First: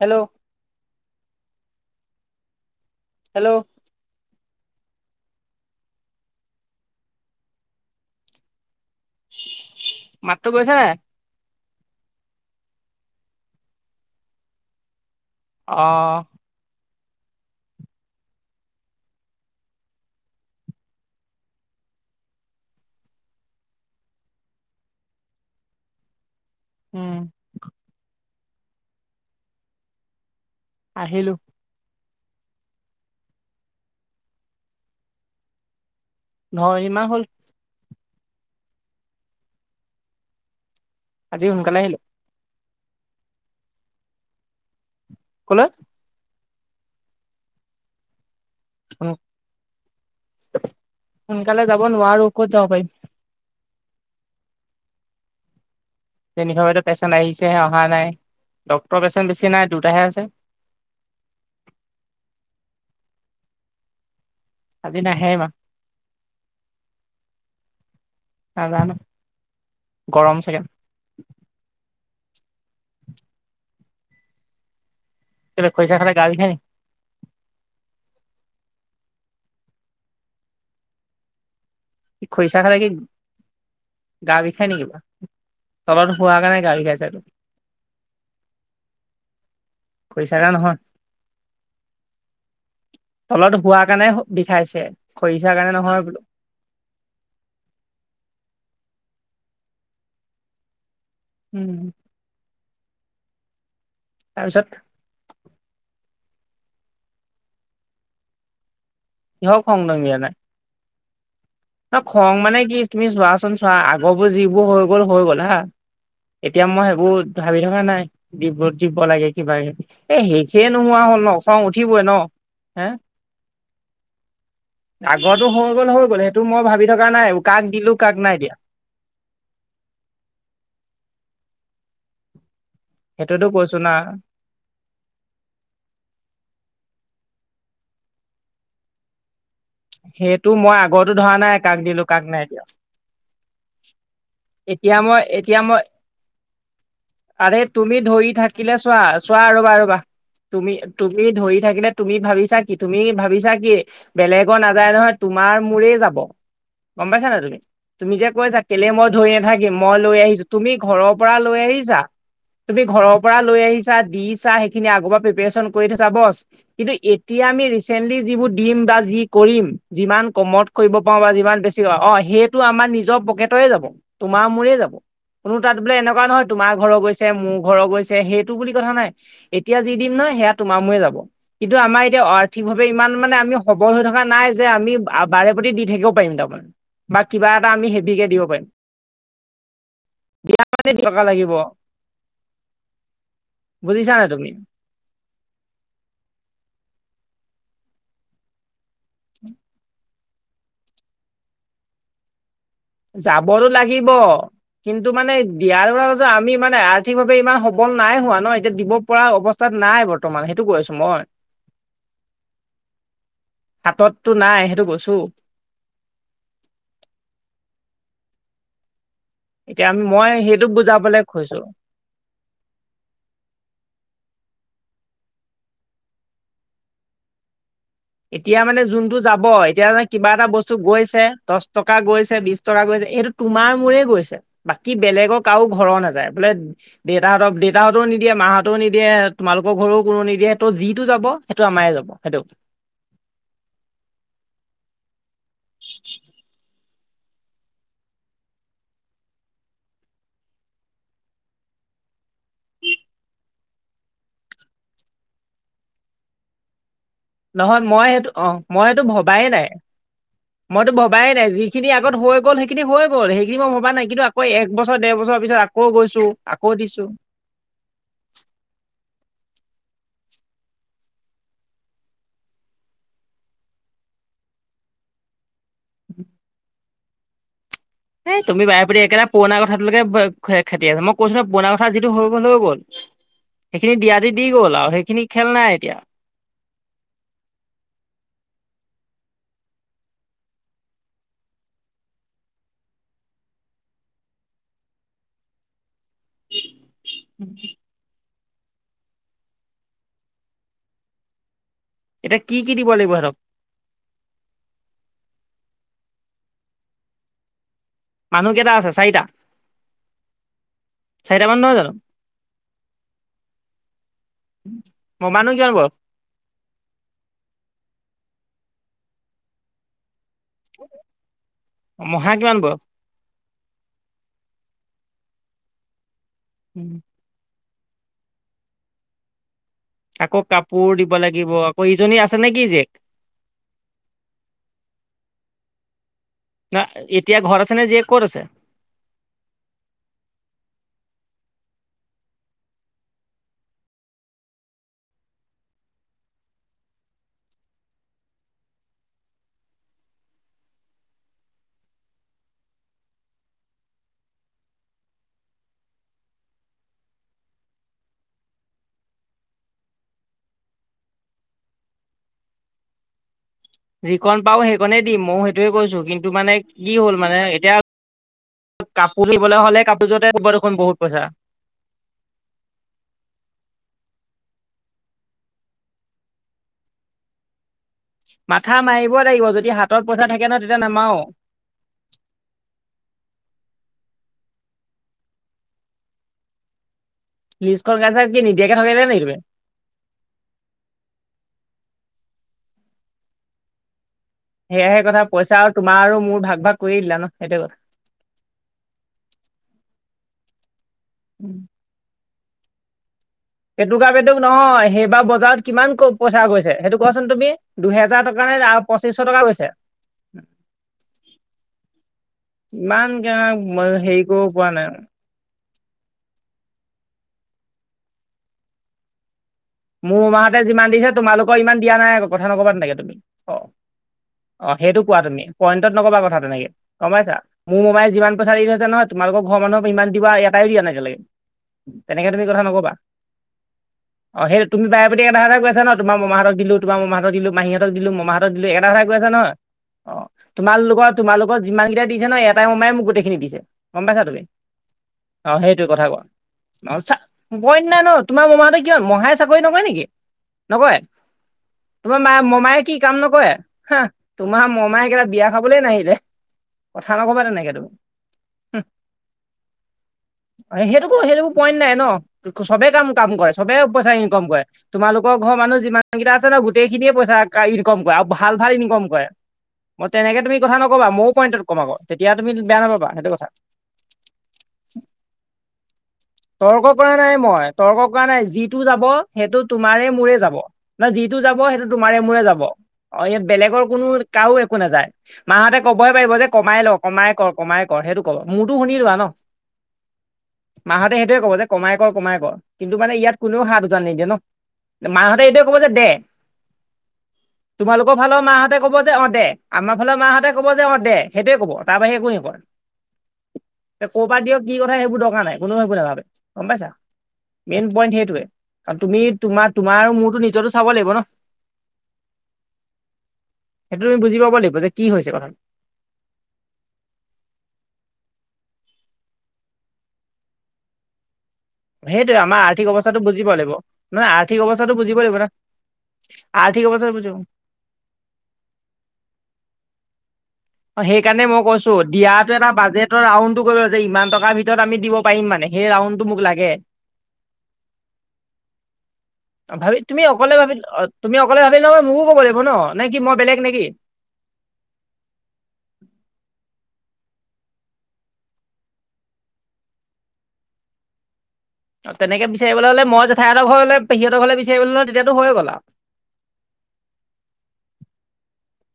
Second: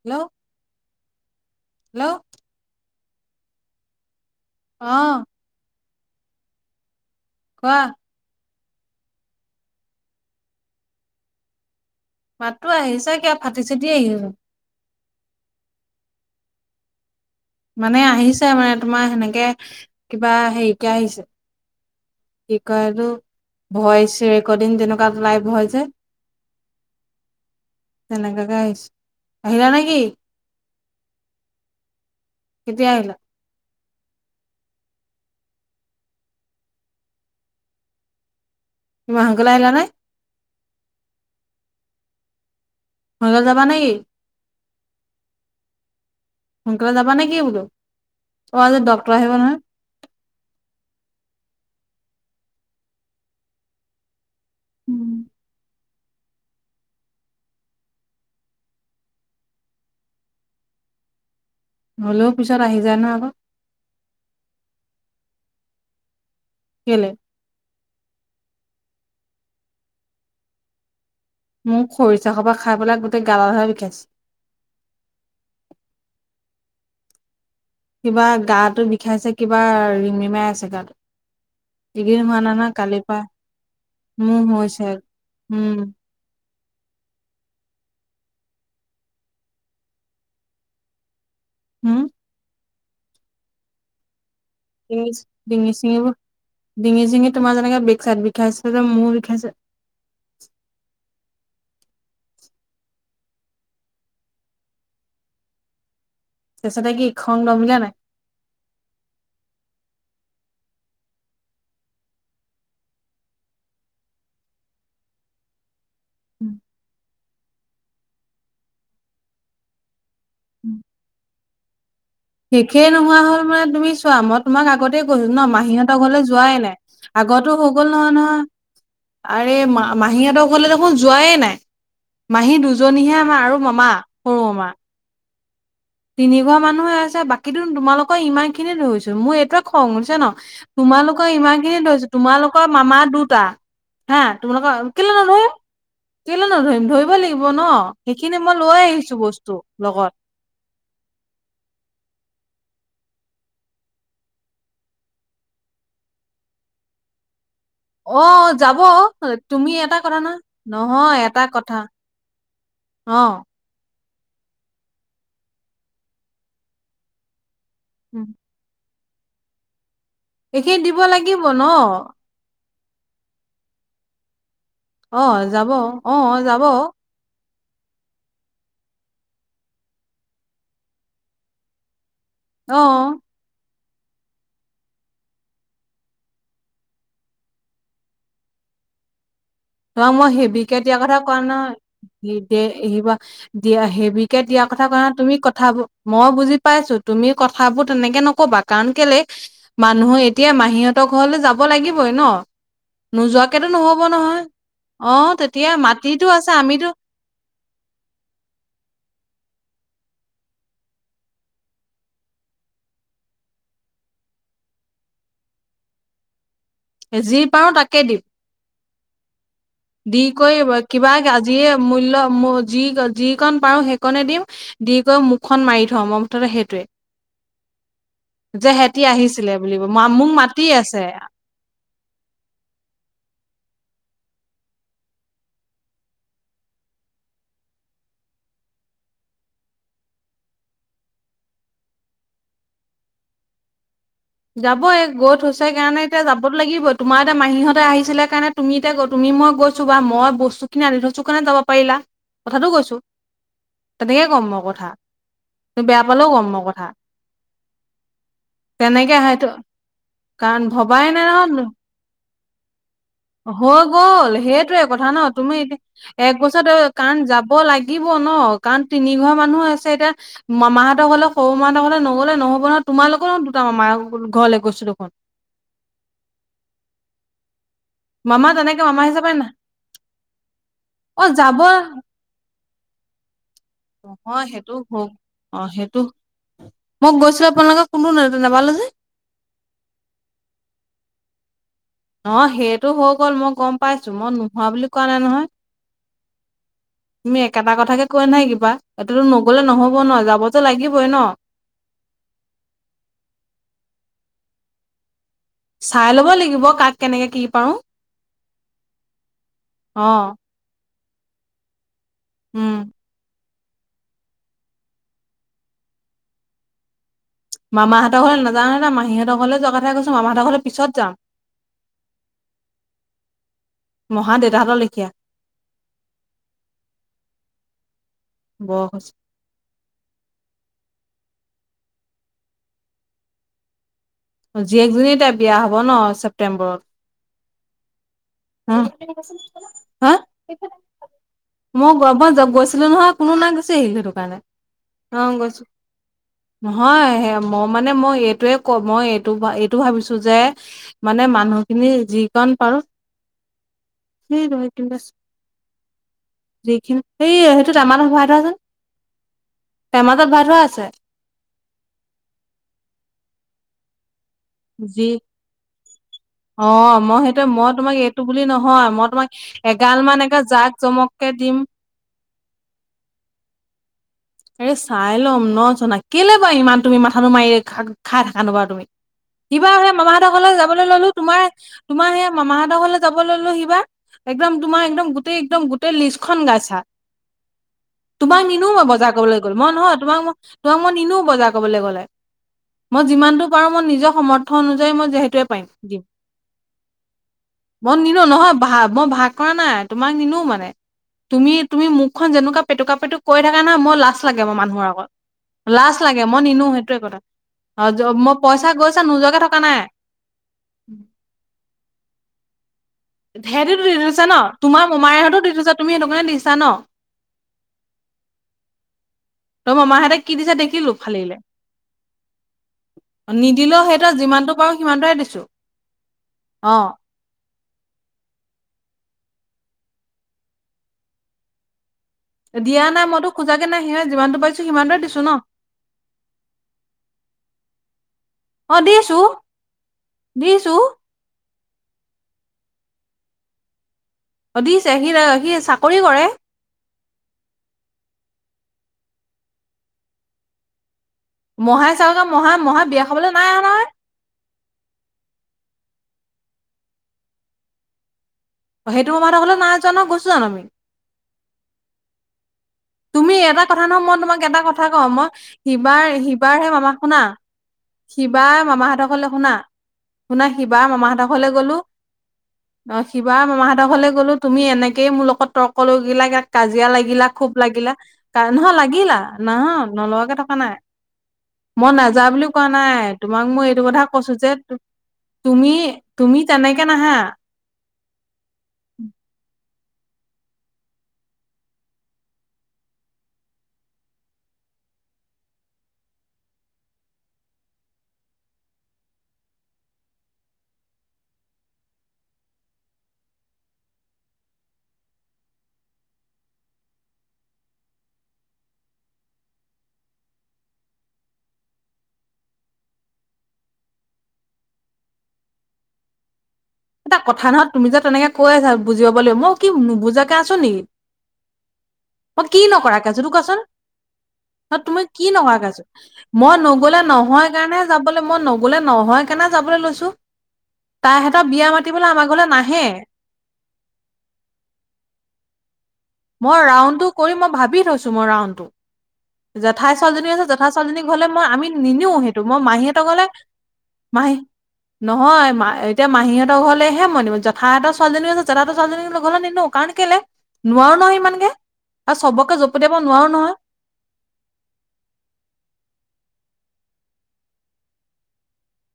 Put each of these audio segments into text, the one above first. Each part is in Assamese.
হেল্ল' হেল্ল' হেল্ল' অহ কোৱা মাতটো গৈছে নাই মাতটো আহিছে কিবা ফাটি চাটি আহিছে অহ মানে আহিছে মানে তোমাৰ সেনেকে কিবা হেৰীকে আহিছে কি কয় এইটো ভইচ ৰেকৰ্ডিং তেনেকুৱা লাইভ হয় যে উম তেনেকাকে আহিছে আহিলা নেকি আহিলো কেতিয়া আহিলা নহয় এইমাহ হ'ল ইমান সোনকালে আহিলা নে আজি সোনকালে আহিলো সোনকালে যাবা নে কি কলৈ সোনকালে যাবা নেকি বোলো অ আজি ডক্তৰ আহিব নহয় সোনকালে যাব নোৱাৰোঁ ক'ত যাব পাৰিম উম তেনেকুৱা হয়তো পেচেণ্ট আহিছেহে অহা নাই ডক্তৰৰ পেচেণ্ট বেছি নাই দুটাহে আছে [inaudible] হ'লেও পিছত আহি যায় নহয় আকৌ আজি নাহে ইমান কেলে নাজানো গৰম চাগে মোক খৰিচা সোপা খাই পেলাই গোটেই গাদাল হে বিষাইছে কেলে খৈচা খালে গা বিষাই নি কিবা গাটো বিষাইছে কিবা ৰিমৰিমাই আছে গাটো এইকেইদিন হোৱা খৰিচা নাই নহয় খালে কি কালিৰ পৰা গা মো বিষাই নেকি হৈছে বা আৰু উম তলত হোৱাৰ কাৰণে গা বিষাইছে। খৰিচা খাই নহয় হোম তলত শুৱা কাৰণে বিষাইছে ডিঙি খৰিচা ডিঙি কাৰণে নহয় চিঙিবোৰ বোলো ডিঙি চিঙি তোমাৰ যেনেকে বেগ চাইড বিষাইছে যে মোৰ বিষাইছে উম তাৰপিছত তাপিছতে কি খং ডমিলে নাই কিহ খং ডমিলে নাই নহয় খং মানে কি তুমি চোৱাচোন চোৱা আগবোৰ যিবোৰ হৈ গ'ল হৈ গ'ল হা এতিয়া মই সেইবোৰ ভাবি থকা নাই ডিব্ৰুত দিব লাগে কিবা কিবি এ শেষে নোহোৱা হ হ'ল ন খং উঠিবই ন হে শেষেই নোহোৱা হ'ল মানে তুমি চোৱা মই তোমাক আগতে কৈছোঁ ন আগৰটো হৈ গ'ল মাহীহঁতৰ হৈ গ'ল ঘৰলে সেইটো যোৱাই মই নাই ভাবি থকা নাই আগত তো কাক হৈ গ'ল দিলো নহয়- কাক নাই নহয় দিয়া আৰে মা- মাহীহঁতৰ ঘৰলে দেখোন যোৱাই নাই। মাহী দুজনীহে আমাৰ সেইটোতো আৰু কৈছো মামা না সৰু মামা। তিনি ঘৰ মানুহে আছে বাকীতো তোমালোকৰ ইমান খিনিয়ে ধৰিছো মই এইটোৱে খং উঠিছে সেইটো মই আগৰতো ধৰা ন'তোমালোকৰ নাই ইমান খিনি কাক দিলো ধৰিছে কাক নাই দিয়া তোমালোকৰ মামা দুটা হা, তোমালোকৰ এতিয়া কেলে মই নধৰো। এতিয়া মই কেলে নধৰিম ধৰিব লাগিব আৰে তুমি ন' ধৰি সেইখিনি মই থাকিলে লই চোৱা আহিছো চোৱা বস্তু ৰ'বা ৰ'বা লগত। তুমি তুমি ধৰি থাকিলে তুমি ভাবিছা কি তুমি ভাবিছা কি বেলেগ নাযায় নহয় তোমাৰ মোৰে যাব গম পাইছা নাই তুমি? তুমি অ যে কৈছা যাব কেলে মই ধৰি নাথাকিম তুমি মই এটা লৈ কথা নহয় আহিছো তুমি ঘৰৰ নহয় পৰা এটা লৈ কথা আহিছা তুমি ঘৰৰ অ পৰা লৈ আহিছা দিচা সেইখিনি আগৰ পৰা প্ৰিপেচন কৰি থৈছা বছ কিন্তু এতিয়া আমি ৰিচেন্টলি উম, যিবোৰ দিম বা যি কৰিম যিমান কমত এইখিনি কৰিব দিব পাৰো বা লাগিব যিমান ন বেছি অহ সেই টো আমাৰ নিজৰ পকেটৰে যাব তোমাৰ মোৰে যাব অ কোনো যাব তাত বোলে অ এনেকোৱা নহয় যাব তোমাৰ ঘৰৰ গৈছে মো ঘৰৰ গৈছে সেইটো বুলি কথা নাই এতিয়া যি দিম নহয় সেয়া তোমাৰ মোৰে যাব কিন্তু আমাৰ এতিয়া অ আৰ্থিকভাৱে ইমান তোমাক মানে আমি সবল হৈ থকা নাই যে আমি বাৰে প্ৰতি দি থাকিব পাৰিম তাৰমানে বা কিবা এটা আমি হেভিকে দিব পাৰিম তোমাক মই হেভিকে মানে দিয়া কথা টকা কোৱা লাগিব নাই হেভিকে দে এইবা দিয়া বুজিছা নাই হেভিকে তুমি দিয়া কথা কোৱা নাই তুমি কথা মই বুজি পাইছো তুমি কথাবোৰ তেনেকে নকবা কাৰণ কেলে মানুহে এতিয়া মাহীহঁতৰ ঘৰলৈ যাব লাগিবই ন' যাবতো নোযোৱাকেতো নহব লাগিব নহয় কিন্তু মানে অ', তেতিয়া দিয়াৰ মাটিতো মানে আছে আমি মানে আমিতো আৰ্থিকভাৱে ইমান সবল নাই হোৱা ন' এতিয়া দিব পৰা অৱস্থাত নাই বৰ্তমান সেইটো কৈ আছো মই। হাততটো নাই সেইটো কৈছো। যি পাওঁ তাকে দিম। এতিয়া আমি দি মই কৰি সেইটোক কিবা বুজাবলে কৈছো যিয়ে মূল্য যি যিকণ পাৰো সেইকণে দিম দি গৈ মুখখন মাৰি থম মই মুঠতে সেইটোৱে। এতিয়া যে মানে সেহতি যোনটো যাব আহিছিলে বুলিব এতিয়া ন কিবা মোক এটা মাতি বস্তু আছে গৈছে দছ টকা গৈছে বিছ টকা গৈছে এইটো তোমাৰ মোৰেই গৈছে। বাকী বেলেগক কাৰো ঘৰৰ নাযায় বোলে দেতাহতে দেউতাহঁতেও নিদিয়ে মাহঁতেও নিদিয়ে তোমালোকৰ ঘৰও কোনো নিদিয়ে সেইটো যিটো যাব সেইটো আমাৰে যাব সেইটো। যাবয়ে গৈ থৈছে কাৰণে এতিয়া যাবতো লাগিব। তোমাৰ এতিয়া মাহীহঁতে আহিছিলে কাৰণে তুমি এতিয়া তুমি মই গৈছো বা মই বস্তুখিনি আনি থৈছোঁ কাৰণে যাব পাৰিলা। কথাটো কৈছো তেনেকেই কম মই কথা বেয়া পালেও কম মই কথা নহয় মই সেইটো অহ মই সেইটো ভবাই নাই। মইতো ভবাই নাই যিখিনি আগত হৈ গ'ল সেইখিনি হৈ গ'ল সেইখিনি মই হৈ ভবা নাই কিন্তু গ'ল আকৌ সেইটোৱে একবছৰ কথা -দেৰ ন' তুমি এতিয়া এক বছৰত কাৰণ যাব লাগিব ন'কাৰণ তিনি ঘৰ মানুহ আছে এতিয়া মামাহঁতৰ ঘৰলে সৰু মাহঁতৰ ঘৰলে নগ'লে নহ'ব নহয় তোমালোকৰো দুটা মামা ঘৰলে গৈছো দেখোন। এ মামা তুমি তেনেকে বাৰেপতি মামা একেটা হিচাপে না পুৰণা কথাটোলৈকে খেতি আছে মই অ কৈছো ন যাব পুৰণা কথা যিটো হৈ গ'ল- হৈ গ'ল। সেইখিনি দিয়া নহয় দি সেইটো গ'ল আৰু হওক সেইখিনি খেল অ নাই এতিয়া। সেইটো মই গৈছিলো আপোনালোক কোনো নাপালো যে ন' সেইটো হৈ গ'ল মই গম পাইছো মই নোহোৱা বুলি কোৱা নাই নহয় [inaudible] তুমি একেটা কথাকে কৈ নাথা ৱাহএইটোতো নগলে নহব ন' যাবতো লাগিবই ন'। এতিয়া কি- কি দিব লাগিব হেতক? চাই লব লাগিব কাক কেনেকে কি পাৰো। মানুহ কেইটা আছে চাৰিটা অ -চাৰিটা মানুহ নহয় জানো? উম মমানো কিমান বয়স? মামাহঁতৰ ঘৰলে নাযাওঁ নহয়, মাহীহঁতৰ ঘৰলে যোৱা কথা কৈ ত মামাহঁতৰ ঘৰলে পিছত যাম। মহা কিমান বয়স মহা দেউতাহঁতৰ লেখিয়া। উম। বয়স হৈছে। আকৌ কাপোৰ দিব লাগিব। আকৌ এইজনী আছে নেকি জীয়েক জীয়েকজনী এতিয়া বিয়া হব ন' ছেপ্তেম্বৰত না এতিয়া ঘৰত আছে নে জীয়েক? ক'ত আছে? হা? মই গ- মই য- গৈছিলোঁ নহয়। কোনো নাই, গুচি আহিলোঁ সেইটো কাৰণে। অ' গৈছো। নহয়, সে- মই মানে মই এইটোৱে ক- মই এইটো- এইটো ভাবিছোঁ যে মানে মানুহখিনি যিকণ পাৰোঁ, সেইটোৱে [inaudible] যিখিনি- সেই- সেইটো টেমাটো ভৰাই থোৱাচোন। টেমাটোত ভৰাই থোৱা আছে। [inaudible] কণ পাওঁ সেইকণেই যি দিম। ময়ো সেইটোৱে কৈছোঁ। কিন্তু মানে কি অ', হ'ল মই মানে, সেইটোৱে মই এতিয়া তোমাক এইটো বুলি নহয় মই কাপো পোৰ তোমাক কিনিবলৈ হ'লে, এগাল মান কাপোৰযোৰতে একে হব জাক দেখোন বহুত পইচা। জমককে দিম। এ চাই ল'ম ন' জনা, কেলেই বা ইমান তুমি মাথাটো মাৰি খা- খাই থাকা নো বাৰু মাথা তুমি? মাৰিব লাগিব যদি সিবাৰ সেই হাতত পইচা মামাহঁতৰ থাকে ঘৰলৈ ন তেতিয়া যাবলৈ ললোঁ, নামাৰো। তোমাৰ- তোমাৰ সেয়া মামাহঁতৰ ঘৰলৈ যাব ললোঁ সিবাৰ একদম তোমাৰ একদম গোটেই একদম গোটেই লিষ্টখন গাইছা। লিষ্টখন গাইছা, কি নিদিয়াকে থাকিলেনি কবলৈ গ'ল। মই নহয়, তোমাক ম- তোমাক মই নিনো বজাৰ কৰিবলৈ গ'লে। মই যিমানটো পাৰো মই নিজৰ সমৰ্থ অনুযায়ী সেয়াহে মই কথা যিহেতুএ পইচা পাইম আৰু তোমাৰ দিম। আৰু মোৰ ভাগ ভাগ কৰি দিলা ন সেইটো কথা। মই নিনো নহয় ভা- মই ভ ভাগ কৰা নাই। তোমাক নিনো মানে। তুমি- তুমি মুখখন যেনেকুৱা পেটুকা-পেটু কৈ থকা না, মই লা পেটুকা জ পেটুক লাগে মোৰ মানুহৰ নহয় আগত। সেইবাৰ বজাৰত কিমান লাজ ক লাগে। মই পইচা নিনোঁ গৈছে সেইটো সেইটোৱে কথা। কোৱাচোন তুমি? অ' য- দুহেজাৰ মই টকা নে পইচা গৈছে পঁচিছশ যোৱাকে টকা থকা গৈছে। নাই। ইমান [unintelligible] হেৰি দিছো ন'? কৰিব পৰা তোমাৰ নাই। মোমাইহঁতো দি ছে। তুমি সেইটো কাৰণে দিছা ন'? তই মমাহঁতে মোৰ কি দিছে মোমাহঁতে যিমান দেখিলো দিছে, ফালিলে তোমালোকৰ ইমান দিয়া নাই আকৌ। কথা নকবা তেনেকে তুমি। অ'। নিদিলেও সিহঁতৰ যিমানটো পাৰো অ' সেইটো সিমানটোৱে কোৱা দিছো তুমি। পইণ্টত নকবা কথা তেনেকে। অ গম পাইছা? মোৰ মোমাই যিমান পইচা দি থৈছে নহয়, তোমালোকৰ ঘৰৰ মানুহক সিমান কিবা এটাও দিয়া নাই এতিয়ালেকে। দিয়া নাই। মইতো খোজাকে নাই। সিয়ে যিমান অ' সেইটো তুমি বাৰেপ্ৰতি এটা কথাই কৈ আছা ন', তোমাৰ মোমাহঁতক দিলোঁ - তোমাৰ মোমাহঁতক দিলোঁ, মাহীহঁতক দিলোঁ, মোমাহঁতক দিলোঁ অ এটা কথাই কৈ দিছো আছা ন'? অ'। দিছো তোমালোকৰ- তোমালোকক যিমান কেইটা দিছে নহয়, এটা মোমাই মোক গোটেইখিনি দিছে। গম পাইছা তুমি? অ দিছে সি সি অ' সেইটোৱে চাকৰি কথা কোৱা। কৰে আৰু চা- [unintelligible] নাই ন'? তোমাৰ মোমাহঁতে কিয়, মহাই চাকৰি নকৰে নেকি? নকৰে মহাই চাকৰি তোমাৰ কৰে, মায়ে- মহা মোমায়ে মহা কি বিয়া কাম খাবলৈ নাই নকৰে? অহা নহয় হা। তোমাৰ মোমায়ে কেলা বিয়া খাবলে নাহিল নে? কথা নকবা তেনেকে তুমি। হু। সেইটো মমাহঁতৰ ঘৰলে নাই যোৱা নহয় গৈছো জানো আমি সেইটোকো- সেইটো একো পইণ্ট নাই ন'। ক- চবেই কাম- কাম তুমি কৰে। এটা চবে কথা নহয় পইচা মই তোমাক ইনকম এটা কৰে। কথা কওঁ মই তোমালোকৰ ঘৰৰ মানুহ সিবাৰ যিমান কেইটা আছে সিবাৰ ন', হে মামা গোটেইখিনিয়ে পইচা কা- ইনকম কৰে। আৰু ভাল - ভাল ইনকম কথা কৰে কলে শুনা মই তেনেকে শুনা, তুমি কথা সিবাৰ নকবা মামাহঁতৰ ময়ো ঘৰলে পইণ্টত গ'লোঁ। কম আকৌ তেতিয়া তুমি বেয়া অ' নাপাবা সেইটো সিবাৰ কথা মামাহঁতৰ ঘৰলে গ'লোঁ। তুমি এনে নেকেইে মোৰ লগত তৰ্ক লগিলাগে, কাজিয়া লাগিলা, খুব লাগিলা। কাৰ নহয় তো যাব, লাগিলা সেইটো নাহ তোমাৰে নলগাকে মোৰে যাব। থকা নাই ন' যিটো যাব, সেইটো মই তোমাৰে নাযাওঁ মোৰে বুলি যাব। কোৱা নাই অ' ইয়াত তোমাক মই বেলেগ এইটো তোমাৰ কথা কোনো কৈছো যে কাও একো নাযায়। তুমি মাহঁতে ক'বই পাৰিব তুমি যে কমাই তেনেকে ল', নাহা কমাই কৰ, কমাই কৰ। সেইটো ক'ব। মোৰতো শুনি লোৱা ন'। মাহঁতে সেইটোৱে ক'ব যে কমাই ক', কমাই ক'। কিন্তু মানে ইয়াত কোনেও হাত উজান নিদিয়ে ন'? মাহঁতে এইটোৱে কব যে দে। তোমালোকৰ ফালৰ মাহঁতে ক'ব যে, অ' দে। আমাৰ ফালৰ মাহঁতে কব যে, অ' দে। সেইটোৱে কব, তাৰ বাহিৰে একো নকয়। [unintelligible] ক পা দিয় কি কথা সেইবোৰ দৰকাৰ নাই কোনো একো নাভাবে গম পাইছা মেইন পইণ্ট সেই। টোৱে কাৰণ তুমি তোমাৰ তোমাৰ মোৰতো নিজৰটো চাব লাগিব ন। সেইটো তুমি বুজি পাব লাগিব যে কি হৈছে কথাটো। এটা কথা নহয় তুমি যে তেনেকে কৈ আছা বুজি পাব লাগিব মই কি নুবুজাকে আছো নেকি। সেইটোৱে মই আমাৰ কি আৰ্থিক নকৰা আছো অৱস্থাটো সেইটো বুজি পাব কোৱাচোন লাগিব নহয় আৰ্থিক অৱস্থাটো তুমি বুজিব কি লাগিব ন নকৰা আছো মই। মই আৰ্থিক নগলে অৱস্থাটো বুজিব নহয় কাৰণে যাবলে মই নগলে নহয় কাৰণে যাবলে লৈছো। অ তাইহঁতৰ সেইকাৰণে মই বিয়া কৈছো। মাতিবলৈ আমাৰ ঘৰলৈ দিয়াতটো এটা নাহে বাজেটৰ ৰাউনটো কৰিব যে ইমান টকাৰ ভিতৰত আমি দিব পাৰিম মানে সেই। ৰাউণ্ডটো মোক মই লাগে ৰাউণ্ডটো কৰি মই ভাবি থৈছোঁ মই ৰাউণ্ডটো। ভাবি জেঠাই তুমি ছোৱালীজনী আছে অকলে জেঠাই ভাবি ছোৱালী অ, জনী ঘলে তুমি মই অকলে আমি ভাবিলে নহয় মোকো নিনোও ক'ব সেইটো লাগিব মই ন মাহী নে হঁতৰ কি ঘলে। মই বেলেগ নেকি মাহী নহয় এতিয়া মাহীহঁতৰ ঘৰলেহে। মই জেঠাই হঁতৰ ছোৱালীজনী আছে জেঠাই ছোৱালীজনী ঘৰলে নিনো কাৰণ কেলে নোৱাৰো নহয় সিমানকে। তেনেকে বিচাৰিবলৈ হলে মই জেঠাই হঁতৰ ঘৰলে পেহী হঁতৰ ঘৰলে বিচাৰিব হ'লে তেতিয়াতো হৈ গ'ল আও। [unintelligible]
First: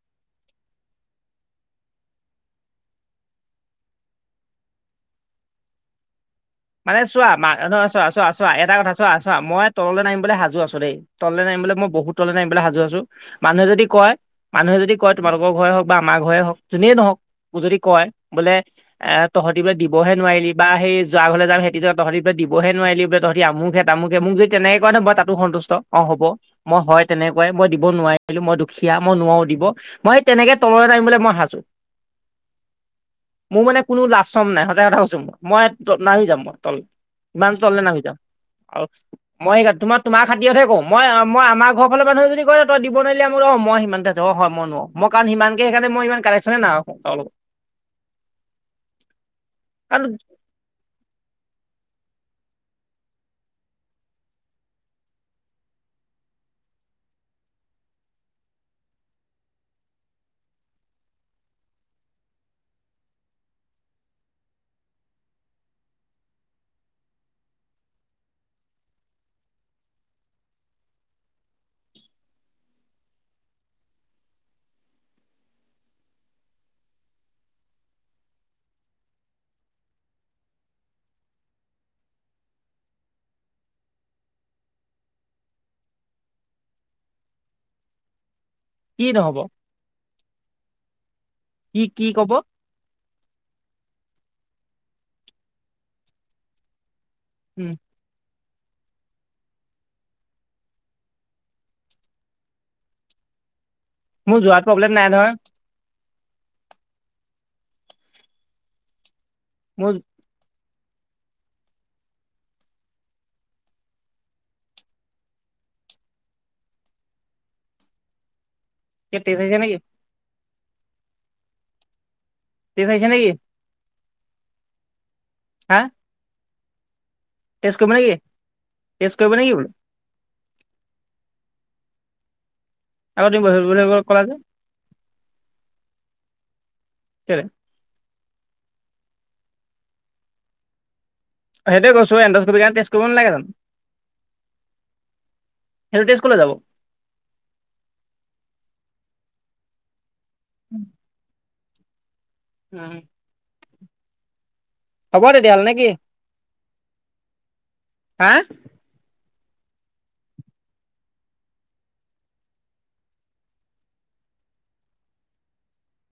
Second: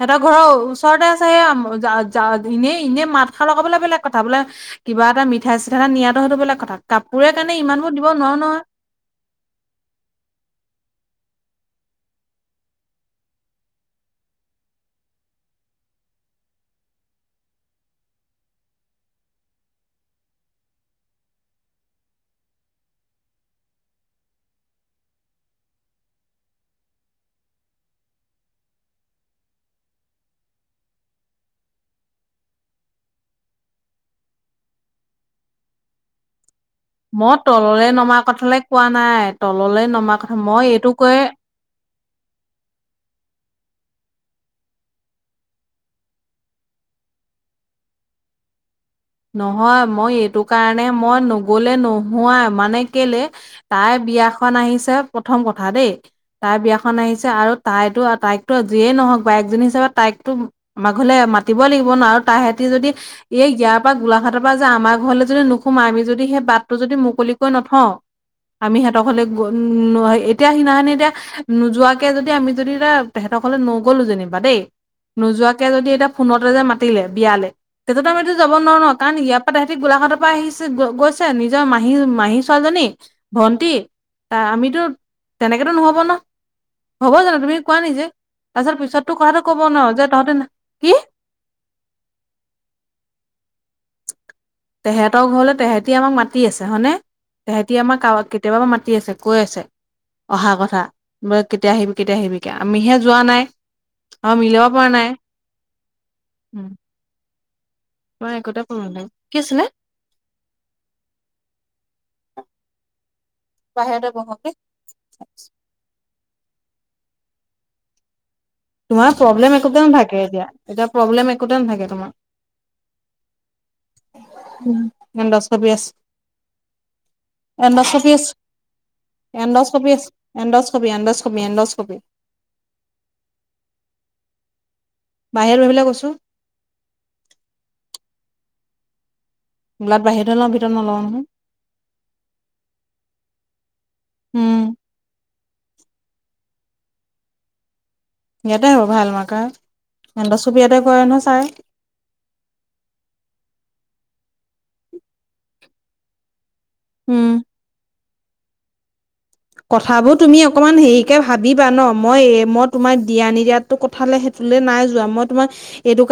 সিহঁতৰ ঘৰৰ ওচৰতে আছে সেইয়া যা যা ভিনেই এনেই মাত খা লগাবলে বেলেগ কথা বোলে। কিবা এটা মিঠাই চিঠা এটা নিয়াত। মানে চোৱা মা এটা কথা চোৱা চোৱা নোৱাৰো চোৱা নহয় এটা কথা চোৱা চোৱা মই তললৈ নামিবলৈ সাজু আছো দেই। তলে নামিবলৈ মই বহুত তলে নামিবলৈ সাজু আছো মানুহে যদি কয় মানুহে যদি কয় তোমালোকৰ ঘৰে হওক বা আম। ঘৰে হক যোনে নহক যদি কয় বোলে এ তহতি বোলে দিবহে নোৱাৰিলি বা সেই। যা ঘৰলে যাম হেতি যে তহঁতি পৰা দিবহে নোৱাৰিলি তহতি আমুহে তামুকে মোক যদি তেনেকে কয় নহয় মই তাতো সন্তুষ্ট অ স। হ'ব মই হয় তেনেকুৱাই মই দিব নোৱাৰিলো মই দুখীয়া মই নোৱাৰো দিব মই তেনেকে তল। মই সাজু মোৰ মানে কোনো লাজ চৰম নাই সচাই কথা কছো মই। নামি যাম মই তল। মই ইমান তললে নামি নমা যাম কথালে কোৱা আৰু নাই মই তললে তোম নমা তোমাৰ কথা খাতিৰতহে কওঁ এইটো মই কয় মই আমাৰ ঘৰ ফাল পা। যদি কৰে তই দিব নোৱাৰিলে মোৰ সময় সিমান। হয় মই নোৱাও মই কাৰণ সিমানকে সেইকাৰণে মই ইমান কাৰেকশচনে নাই কাৰো লগত। নহয় মই কাৰণ এইটো কাৰণে। মানে মই নগলে নোহোৱাাই মানে কেলে তাই বিয়াখন আহিছে প্ৰথম কথা। দেই তাই বিয়াখন আহিছে আৰু তাইতো তাইকো যিয়েই নহওক বা একজনী হিচাপে তাইকতো। মাঘলে মাতি লাগিব ন আৰু তাৰ হেতি যদি এই ইয়াৰ। পৰা গোলাঘাটৰ পৰা যে আমাৰ ঘৰলৈ যদি নোসোমা আমি যদি সেই বাটটো যদি মুকলিকৈ নথওঁ। আমি সিহতক হ'লে এতিয়া সিদিনাখি এতিয়া নোযোৱাকে যদি আমি যদি এতিয়া। তেকলে নগলো যেনিবা দেই। নোযোৱাকে যদি এতিয়া ফোনতে যে মাতিলে বিয়ালে তেতিয়া তুমি এইটো যাব। নোৱাৰো ন কাৰণ ইয়াৰ পৰা তাহাতি গোলাঘাটৰ পৰা আহিছে গৈছে নিজৰ মাহী মাহী ছোৱালী। ভন্টি আমিতো তেনেকো নহ'ব ন। হ'ব জানা তুমি কোৱা নি যে। তাৰ পিছত পিছত কি তো নহ'ব কথাটো কব নোৱাৰ যে তহঁতে কি। কি কি ক'ব তেহেতৰ ঘৰলে তেহেতি আমাক মাতি আছে হয়নে। উম তাহেতি আমাৰ কৱাক কেতিয়াবা মাতি আছে কৈ আছে। অহা কথা কেতিয়া আহিবি কেতিয়া আহিবি কে আমিহে যোৱা নাই। অ মোৰ যোৱাত মিলাব পৰা প্ৰব্লেম নাই নহয় উম। মই একোতোই পুৰাল কি আছিলে। মোৰ [unintelligible] বাহিৰতে বহকে দেই। তোমাৰ তেজ আহিছে প্ৰব্লেম নেকি একোতে নাথাকে এতিয়া এতিয়া প্ৰব্লেম একোতে নাথাকে তোমাৰ। তে লাগিছে নেকি। উম ন দহ হা চভিয়ছ। তেজ কৰিব এডি নেকি আছে তেজ কৰিব নেকি এড আছ বোলো এডবি এড এড। [unintelligible] আকৌ তুমি বহিব কলা যে। বাহিৰত বহিব কৈছোঁ। কেলে? গোলাত বাহিৰতে লওঁ ভিতৰত নলওঁ নহয়। সেইটো কৈছো দশ কবি তেছ কৰিব নালাগে জানো। উম সেইটো তেজ কলে যাব? ইয়াতে হ'ব ভাল মাকা এটা চুবী ইয়াতে কৰে নয় চাই? উম। হ'ব তেতিয়া হ'ল নেকি? উম। হা? কথাবোৰ তুমি অকমান হেৰিকে ভাবিবা ন মই মই তোমাৰ দিয়া নিদিয়াতো কথালে হে নাই যোৱা মই তোমাৰ এইটো কা